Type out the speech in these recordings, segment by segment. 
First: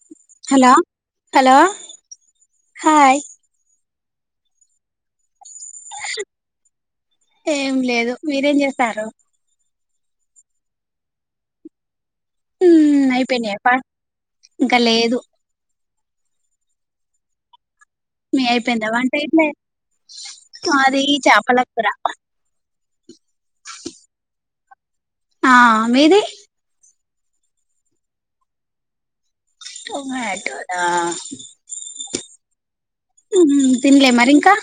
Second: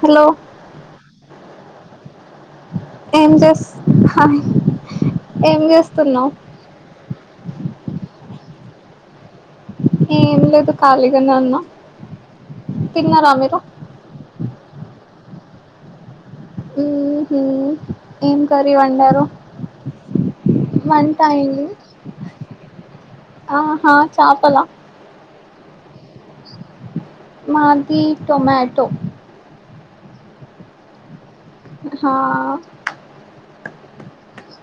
Hello hello hello hi ఏం చేస్త్ hi ఏం చేస్తున్నావు ఏం లేదు మీరేం చేస్తారు ఏం లేదు ఖాళీగానే వున్నా ఊ అయిపోయిన పా ఇంకా లేదు ఉహూ ఏం మీ కర్రీ అయిపోయిందా వంట వండారు ఇట్లే మాది వంట చేపల అయింది కూర ఆహా చాపల ఆ మీది మాది టొమాటో టమోటోనా హా తిన్లే మరి ఇంకా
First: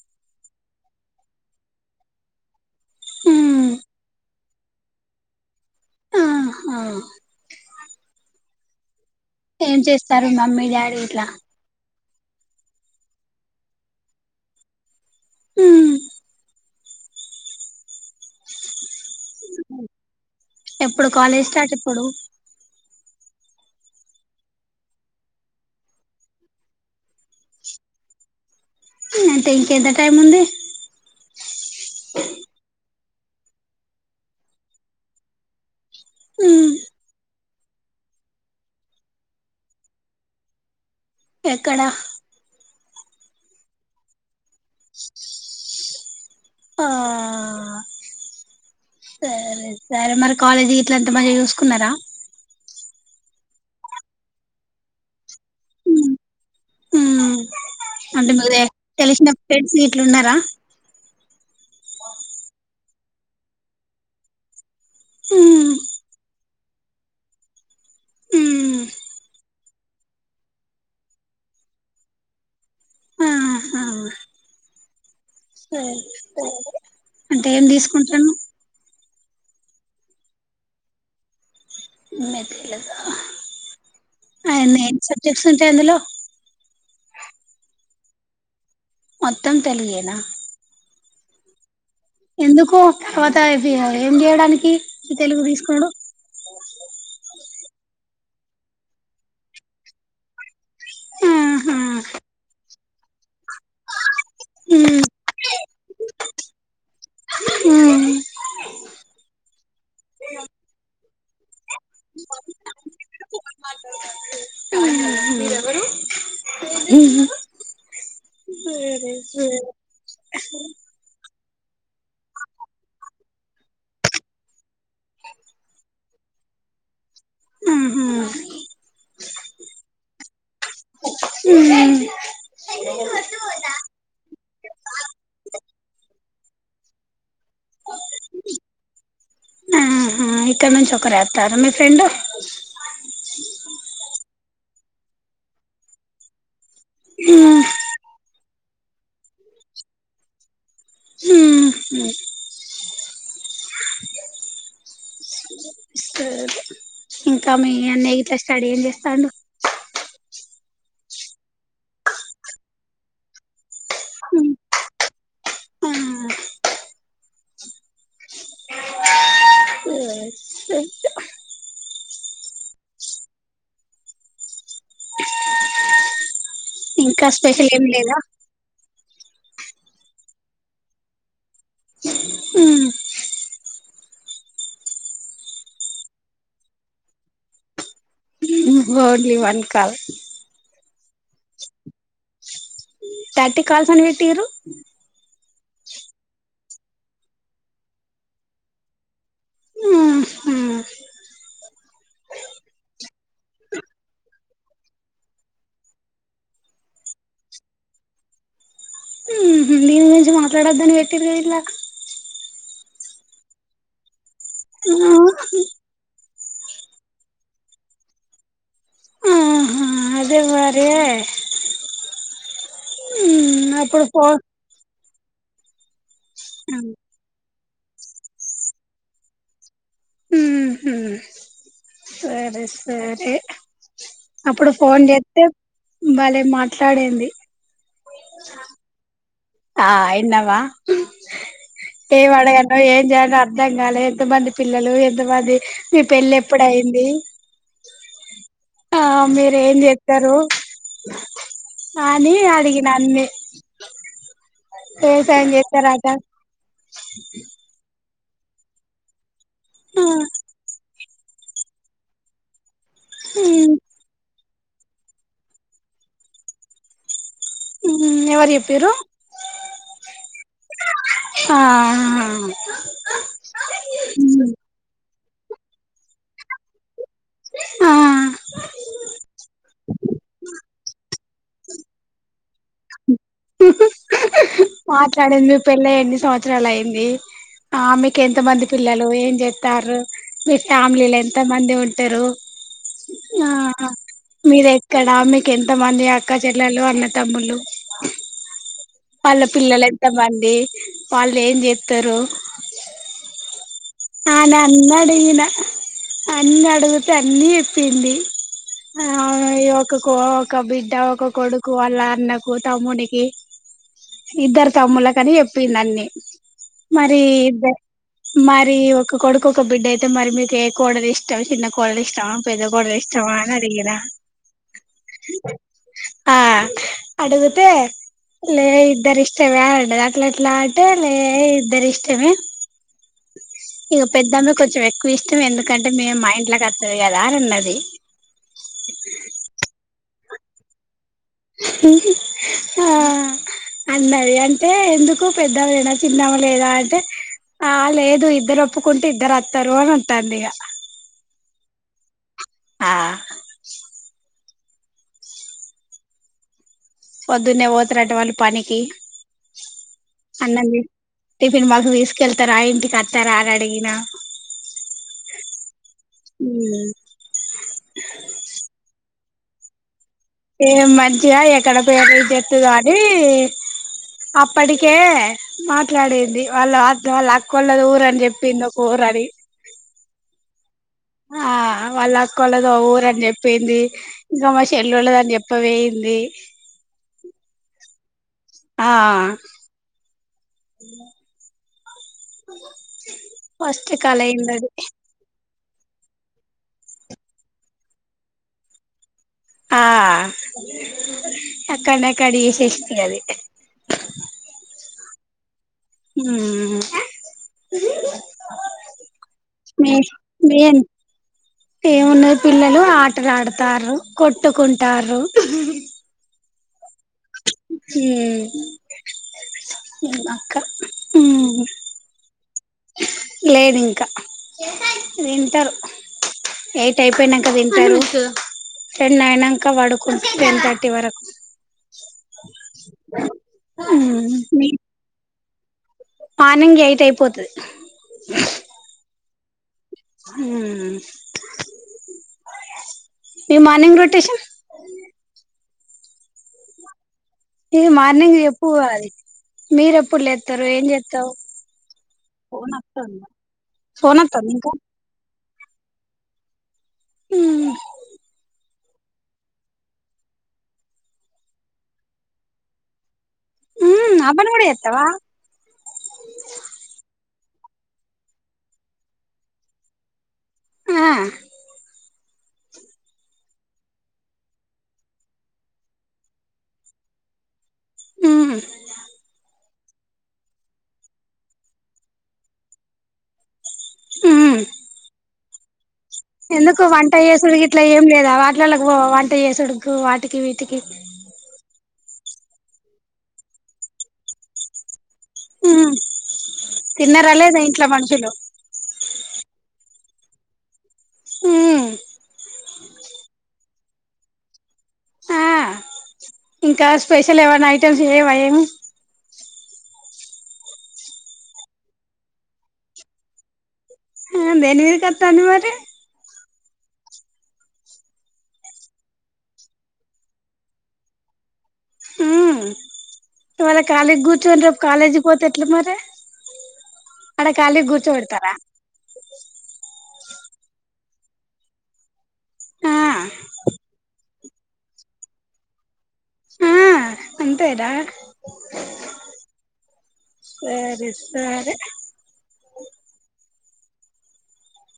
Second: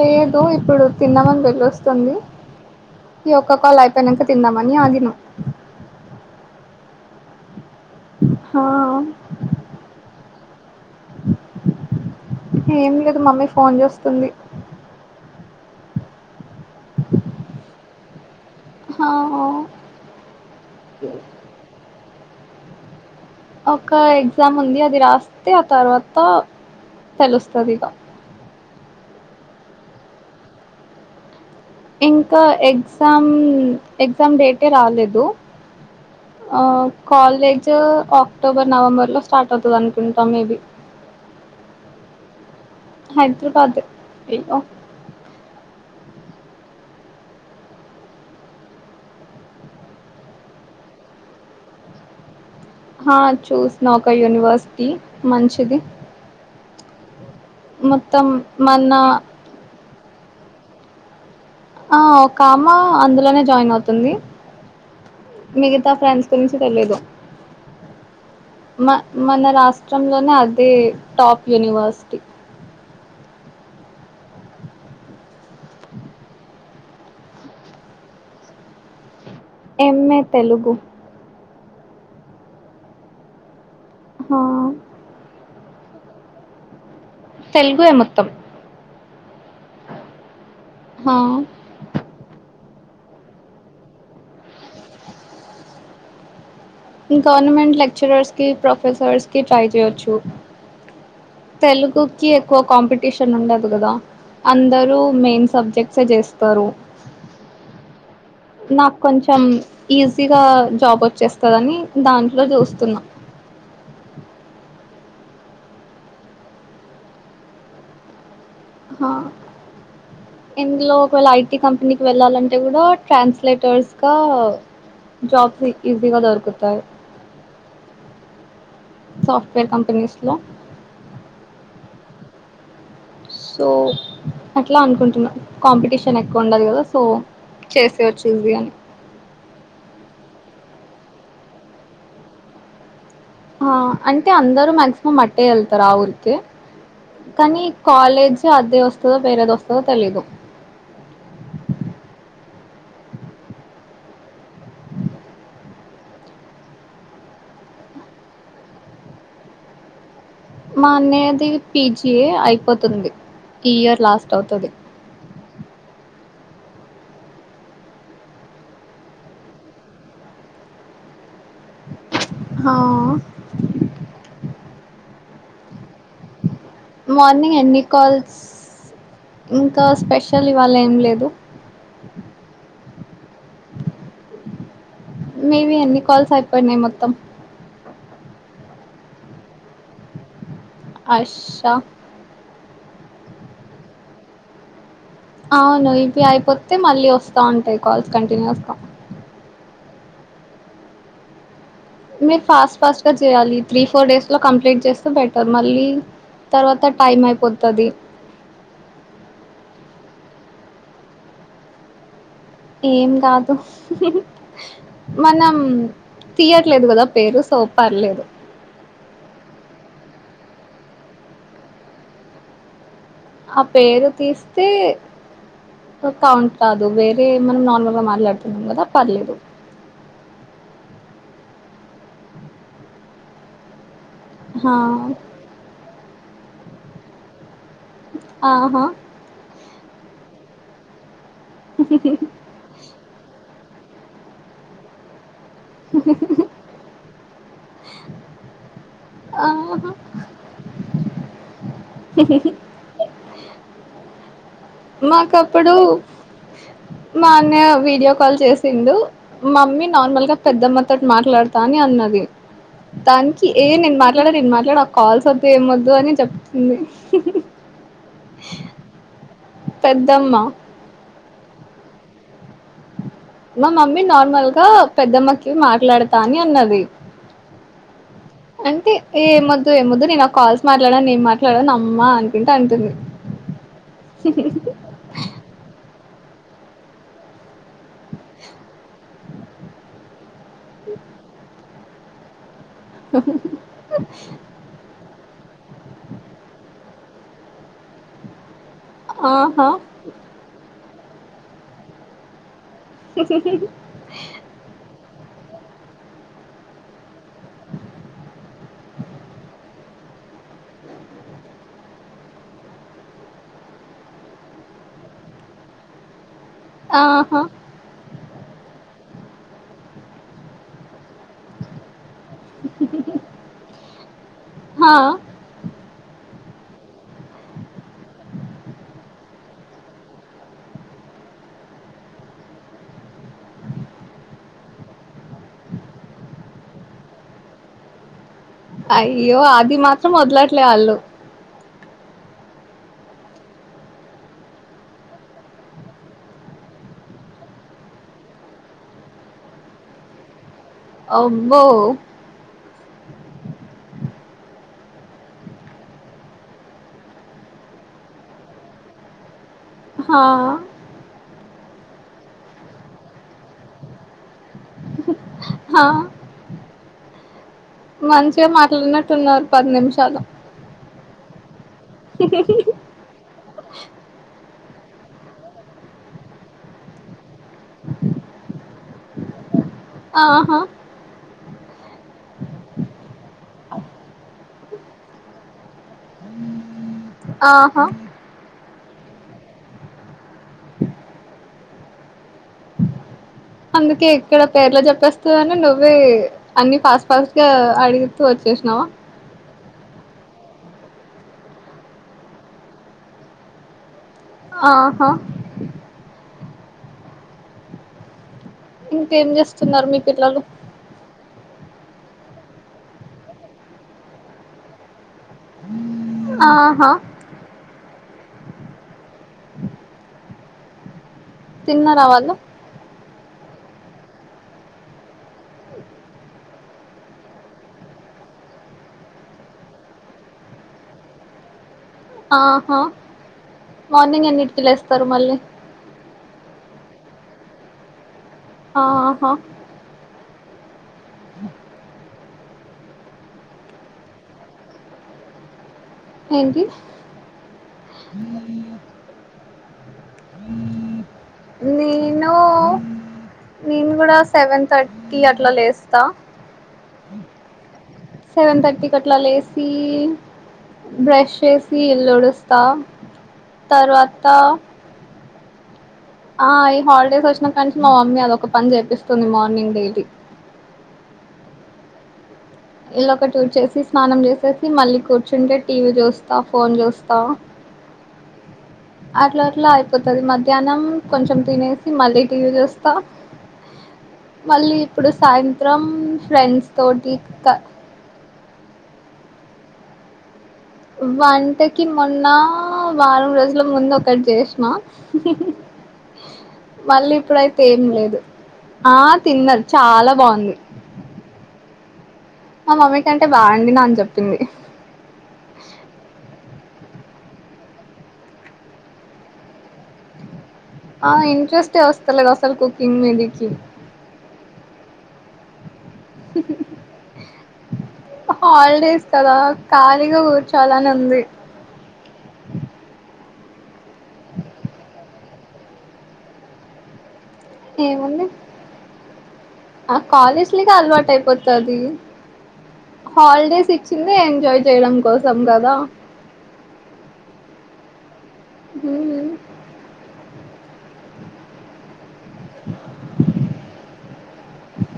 లేదు ఇప్పుడు తిన్నామని వెళ్ళొస్తుంది ఈ ఒక్క మ్మ్ కాల్ అయిపోయినంక తిందామని ఆగిన హా హా ఏం చేస్తారు మమ్మీ డాడీ ఇట్లా ఏం లేదు మమ్మీ ఫోన్ జుస్తుంది హ్మ్ హా ఎప్పుడు కాలేజ్ స్టార్ట్ ఎప్పుడు ఒక ఎగ్జామ్ ఉంది అది రాస్తే ఆ తర్వాత తెలుస్తది ఇగ హ్మ్ అంటె ఇంక ఎంత టైముంది ఇంకా ఎగ్జామ్ ఎగ్జామ్ డేటే రాలేదు ఆ మ్మ్ కాలేజ్ వో అక్టోబర్ నవంబర్ లో స్టార్ట్ అవుతది అనుకుంటా మేబి ఎక్కడ హైద్రబాద్ ఎ ఓ [unintelligible] ఆ సరే సరే మరి కాలేజీ ఇట్లంత తమంచిగా చూసుకున్నరా హ చూసిన ఒక యూనివర్సిటీ మంచిది మ్మ్ మ్మ్ మొత్తం మన్న అట్లున్నరా ఆ ఒక ఆమ అందులోనే జాయిన్ అవుతుంది ఉమ్ మిగతా ఫ్రెండ్స్ గురించి తెలీదు ఉమ్ మ మన రాస్ చం లోనే అది టాప్ యూనివర్సిటీ ఆ--హా సరే సరే అంటే ఏం తీసుకుంటన్నవ్ ఎంఏ తెలుగు ఏం ఏ తెలుగా హా ఆయన ఏం సబ్జెక్ట్స్ ఉంట [inaudible] తెలుగు ఎ మొత్తం మొత్తం తెలుగే నా హ ఎందుకు తర్వాత ఇవి ఏం జేయడానికి ఇ తెలుగు తీసుకునుడు ఇ గవర్నమెంట్ లెక్చరర్స్ కి ప్రొఫెసర్స్ కి ట్రై చేయొచ్చు ఆహా తెలుగుకి ఎక్కువ కాంపిటీషన్ ఉండదు గదా ఉమ్ అందరూ మెయిన్ సబ్జెక్ట్సే జేస్తరు హ్మ్ నాక్ కొంచెం ఈజీగా జాబ్ వచ్చేస్తదని దాంట్లో జుస్తున్న [inaudible] మ్ హు హా సరే సరే ఇందులో ఒకవేళ ఐటీ కంపెనీకి వెళ్ళాలంటే గుడా ట్రాన్స్లేటర్స్ గ జాబ్స్ ఈజీగా దొరుకుతాయి మ్మ్ హ్మ్ సాఫ్ట్వేర్ కంపెనీస్లో సో అట్లా అనుకుంటున్నా కాంపిటీషన్ ఎక్కువ ఉండదు కదా సో చేసేయి వచ్చు ఈసీ అని ఆ ఇక్కడ నుంచి ఒకరు ఎస్తారు మీ ఫ్రెండు ఆ అంటే అందరూ మాక్సిమం అట్టే వెళ్తారు ఆ ఊరికే ఉమ్ కానీ కాలేజ్ అదే వస్తుందో వేరేది వస్తదో తెలిదు హ్మ్ సరే ఇంకా మీ అన్నీ ఇట్లా స్టడీ ఏం చేస్తాండు మా అన్నయ్యది పీజి ఏ అయిపోతుంది ఈ ఇయర్ లాస్ట్ అవుతది హా ఇంకా మార్నింగ్ స్పెషల్ ఎన్ని ఏం లేదా కాల్స్ ఇంకా స్పెషల్ ఇవాళ ఏం లేదు మ్మ్ మే బి అన్ని కాల్స్ అయిపోయినాయి మొత్తం only one call Asha thirty calls అని వెటిరు అవును ఇవి అయిపోతే మళ్ళీ వస్తా ఉంటాయి కాల్స్ కంటిన్యూస్గా ఆ హా మీరు ఫాస్ట్ ఫాస్ట్ గా చేయాలి త్రీ ఫోర్ డేస్ లో కంప్లీట్ చేస్తే బెటర్ మళ్ళీ తర్వాత టైం అయిపోతది మ్మ్ హ్మ్ దీని గురించి మాట్లాడొదు అని పెట్టిరుగా ఇందాక ఏం కాదు హా మనం తీయట్లేదు కదా పేరు సో పర్లేదు ఆహా అదే మరే ఆ అప్పుడు పేరు పో తీస్తే కౌంట్ కాదు వేరే మనం నార్మల్ గా మాట్లాడుతున్నాం కదా పర్లేదు మ్మ్ హ్మ్ సరే సరే అప్పుడు హా ఫోన్ చేస్తే బలే మాట్లాడింది ఆహా ఆ విన్నావా ఏ వాడగను ఏం జాయిన్ అర్ధం కాల ఎంత మంది పిల్లలు ఎంతమంది మీ పెళ్లి ఎప్పుడు అయింది ఆ మీరు ఏం ఆహా చెప్పతారు నా నీ అడిగిన్న అన్ని వ్యవసాయం మాకప్పుడు చేస్తారట మా అన్నయ వీడియో కాల్ చేసిండు మా మమ్మీ ఆ నార్మల్ గా పెద్దమ్మతోటి మాట్లాడతా అని అన్నది దానికి ఏ ఉమ్ నేను మాట్లాడ నేను మాట్లాడ ఆ కాల్స్ వదు ఏమ వద్దు అని చెప్తుంది ఎవరు చెపిరు పెద్దమ్మ అ మా మమ్మీ నార్మల్ గా పెద్దమ్మకి మాట్లాడతా అని అన్నది ఆ అంటే ఏం వొద్దు ఏమొద్దు నేను నా కాల్స్ మాట్లాడా నేం మాట్లా ఇలాడ నమ్మా అనుకుంటా అంటుంది మాట్లాడంది పెళ్లై ఎన్ని సంవత్సరాలు అయింది. ఆమెకి ఎంత మంది పిల్లలూ ఏం చేత్తార్రు మీ ఫ్యామిలీలో ఎంత మంది ఉంట్ టరూ ఆ మీదెక్కడా మీక్ ఎంత మంది అక్కా చెల్లెళ్ళు అన్నా తమ్ముళ్ళు. వాళ్ళ ఆహా పిల్లల్ ఎంత మందీ వాళ్ళు ఏం చేత్తరూ. స ఆని అన్ని అడిగిన అన్ని అడుగుతే అన్నీ చెప్పిందీ. ఆ అవును ఇఓ ఒకకో ఒక బిడ్డా ఒక కొడుకూ వాళ్ళ అన్నకు తమ్మునికీ. ఇద్దర్ తమ్ముళ్ళకనీ చెప్పింది అన్ని. మరీ ఆహా ఇద్ద మరీ ఒక కొడుకు ఒక బిడ్డైయితే మరి మీకు ఏ కొడలు ఇష్ట్ ష్టం చిన్న కోడలు ఇష్టమా పెద్ద కోడలు ఇష్టమా అని అడిగినా. హా ఆ అడుగుతే లే ఇద్దరిష్ట్ ష్టమే అన్నది అట్ల ఎట్లా అంటే లే ఇద్దరు ఇష్టమే. ఇగ పెద్దామ్మే కొంచెం ఎక్కువ ఇష్టం ఎందుకంటే మేమ్ మా ఇంట్లోకి వత్తది గదా అని అన్నది. ట్లే అళ్ళు ఆ అన్నది అంటే ఎందుకు పెద్దామేనా చిన్నామే లేదా అంటే. ఆ లేదు ఇద్దరు ఒప్పుకుంటే ఇద్దరు అత్తరూ అని అంటాందిగా. అబ్బో ఆ పొద్దున్నే పొతరటా వాళ్ళు పనికీ. హా టిఫిన్ బాక్సు తీసుకెళ్తరా ఇంటికి అత్తరా అని అడిగినా. హా మంచిగ మాట్లాడినట్టు ఉన్నారు. పది నిమిషాలు. ఏం మంచిగా ఎక్కడ పేరు ఇజ్జత్తు కానీ అప్ ప్పటికే మాట్లాడింది వాళ్ళ అక్ వాళ్ళ అక్కోళ్ళది ఊరని చెప్పింది ఒక ఊరని. ఆహా ఆ వాళ్ళ అక్కోళది ఓ ఊరు అని చెప్పిందీ ఇంకా మా షెళ్ళోలదని చెప్ప వోయిం ఆహా ఆ ఫస్ట్ అందుకే కాల్ ఎక్కడా అయిందది పేర్లు జెప్పేస్తదని నువ్. ఉవ్వే అన్ని ఫాస్ట్ ఫాస్ట్ గా అడిగుతూ వచ్చేశినవా. ఆ అక్కడనే కట్ జేశేశింది అది. ఆహా హ్మూ ఇంకేం చేస్తున్నారు మీ పిల్లలు. మీ ఏమున్నది పిల్లలు ఆటలు ఆడుతార్రు కొట్టుకుంటార్రు. ఆహా హ్మూ [inaudible] అక్కా తిన్నరా వాళ్ళు. లేదు ఇంకా తింటరు. ఎయిట్ అయిపోయినంక తింటరూ. టెన్ అయినంక పడుకుంట టెన్ థర్టీ వరకు. ఆహా మార్నింగ్ ఎన్నిటికి మీ లేస్తరు మళ్ళీ. మార్నింగ్ ఎయిట్ అయిపోతది. ఆహా ఊ ఈ మార్నింగ్ రొటెషన్ ఏంటి ఇది మార్నింగ్ ఎప్పు కోలి మీరు ఎప్పుడు లెత్తరు ఏం చేత్తవ్ నేను ఫోన్ ఒత్తందా ఇంకా అట్ల లేస్తా ఊ సెవెన్ థర్టీకట్లా లేసి బ్రష్ చేసి ఇల్లు ఊడుస్తా తర్వాత ఆ పని కూడా చేత్తవా ఆ ఈ హాలిడేస్ వచ్చినా కాంచి మా మమ్మీ అదొక పని చేపిస్తుంది మార్నింగ్ డైలీ ఆ ఇల్లు ఒకటి ఉర్చేసి స్నానం చేసేసి మళ్ళీ కూర్చుంటే టీవీ చూస్తా ఫోన్ చూస్తా ఉ అట్లట్ల అయిపోతది మధ్యానం కొంచెం తినేసి మళ్ళీ టీవి చూస్తా మళ్ళీ ఇప్పుడు సాయంత్రం ఫ్రెండ్స్ ఎందుకు వంట తోటి క యేసుడు గిట్ల ఏం లేదా వాటిలలకి పోవ వంట యేసుడుకు వాటి వీటికి కి మొన్న వారం రోజుల ముందు ఒకటి చేస్న మళ్ళీ తిన్నరా లేదా ఇప్పుడైతే ఏం ఇంట్లో లేదు మనుషులు ఆ తిన్నది చాలా బాగుంది ఊ మా మమ్మీ కంటే బా వండినా అని చెప్పింది ఆ ఇంకా స్పెషల్ ఏమన్నా ఐటెమ్స్ ఏవ ఏమి ఆ ఇంట్రెస్టే వస్తలే అసలు కుకింగ్ మీదికి దేని మీదకి వత్తాంది మరి హాలిడేస్ కదా ఖాళీగా కూర్చోవాలానీ ఉంది ఊ నువ్వలా కాలిగా కూర్చుని రేపు కాలేజీ పోతే ఎట్ల మరి అడ కాలీగా ఏముంది గూర్చోపెడతార ఆ కాలేజ్ లొ ఐతే అలవాటు అయిపోతది ఆ హాలిడేస్ ఇచ్చింది ఎంజాయ్ చేయడం కోసం కదా ఆ అంతె రా హ్మ్ సరే సరే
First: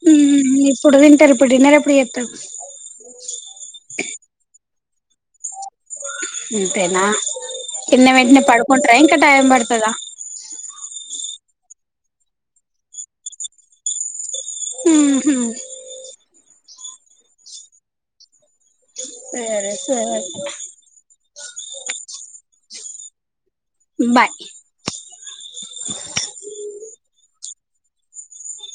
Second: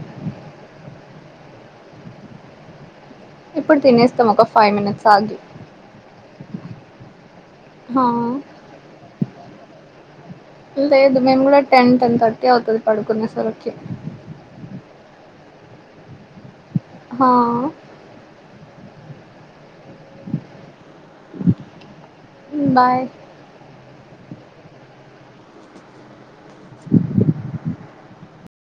ఉ ఇప్పుడు తింటరు ఇప్పుడు డిన్నరు ఎప్పుడు ఎత్తవ్ ఇప్పుడు తినేస్తాం ఒక ఫైవ్ మినిట్స్ ఆగి అంతేనా హా తిన్న వెంటనే పడుకంట్ర ఇంకా టైమ్ పడుతదా లేదు మేము కూడా టెన్ టెన్ థర్టీ అవుతది పడుకునే సర్ కి ఉహు హ సరే స బాయ్ బాయ్ [inaudible]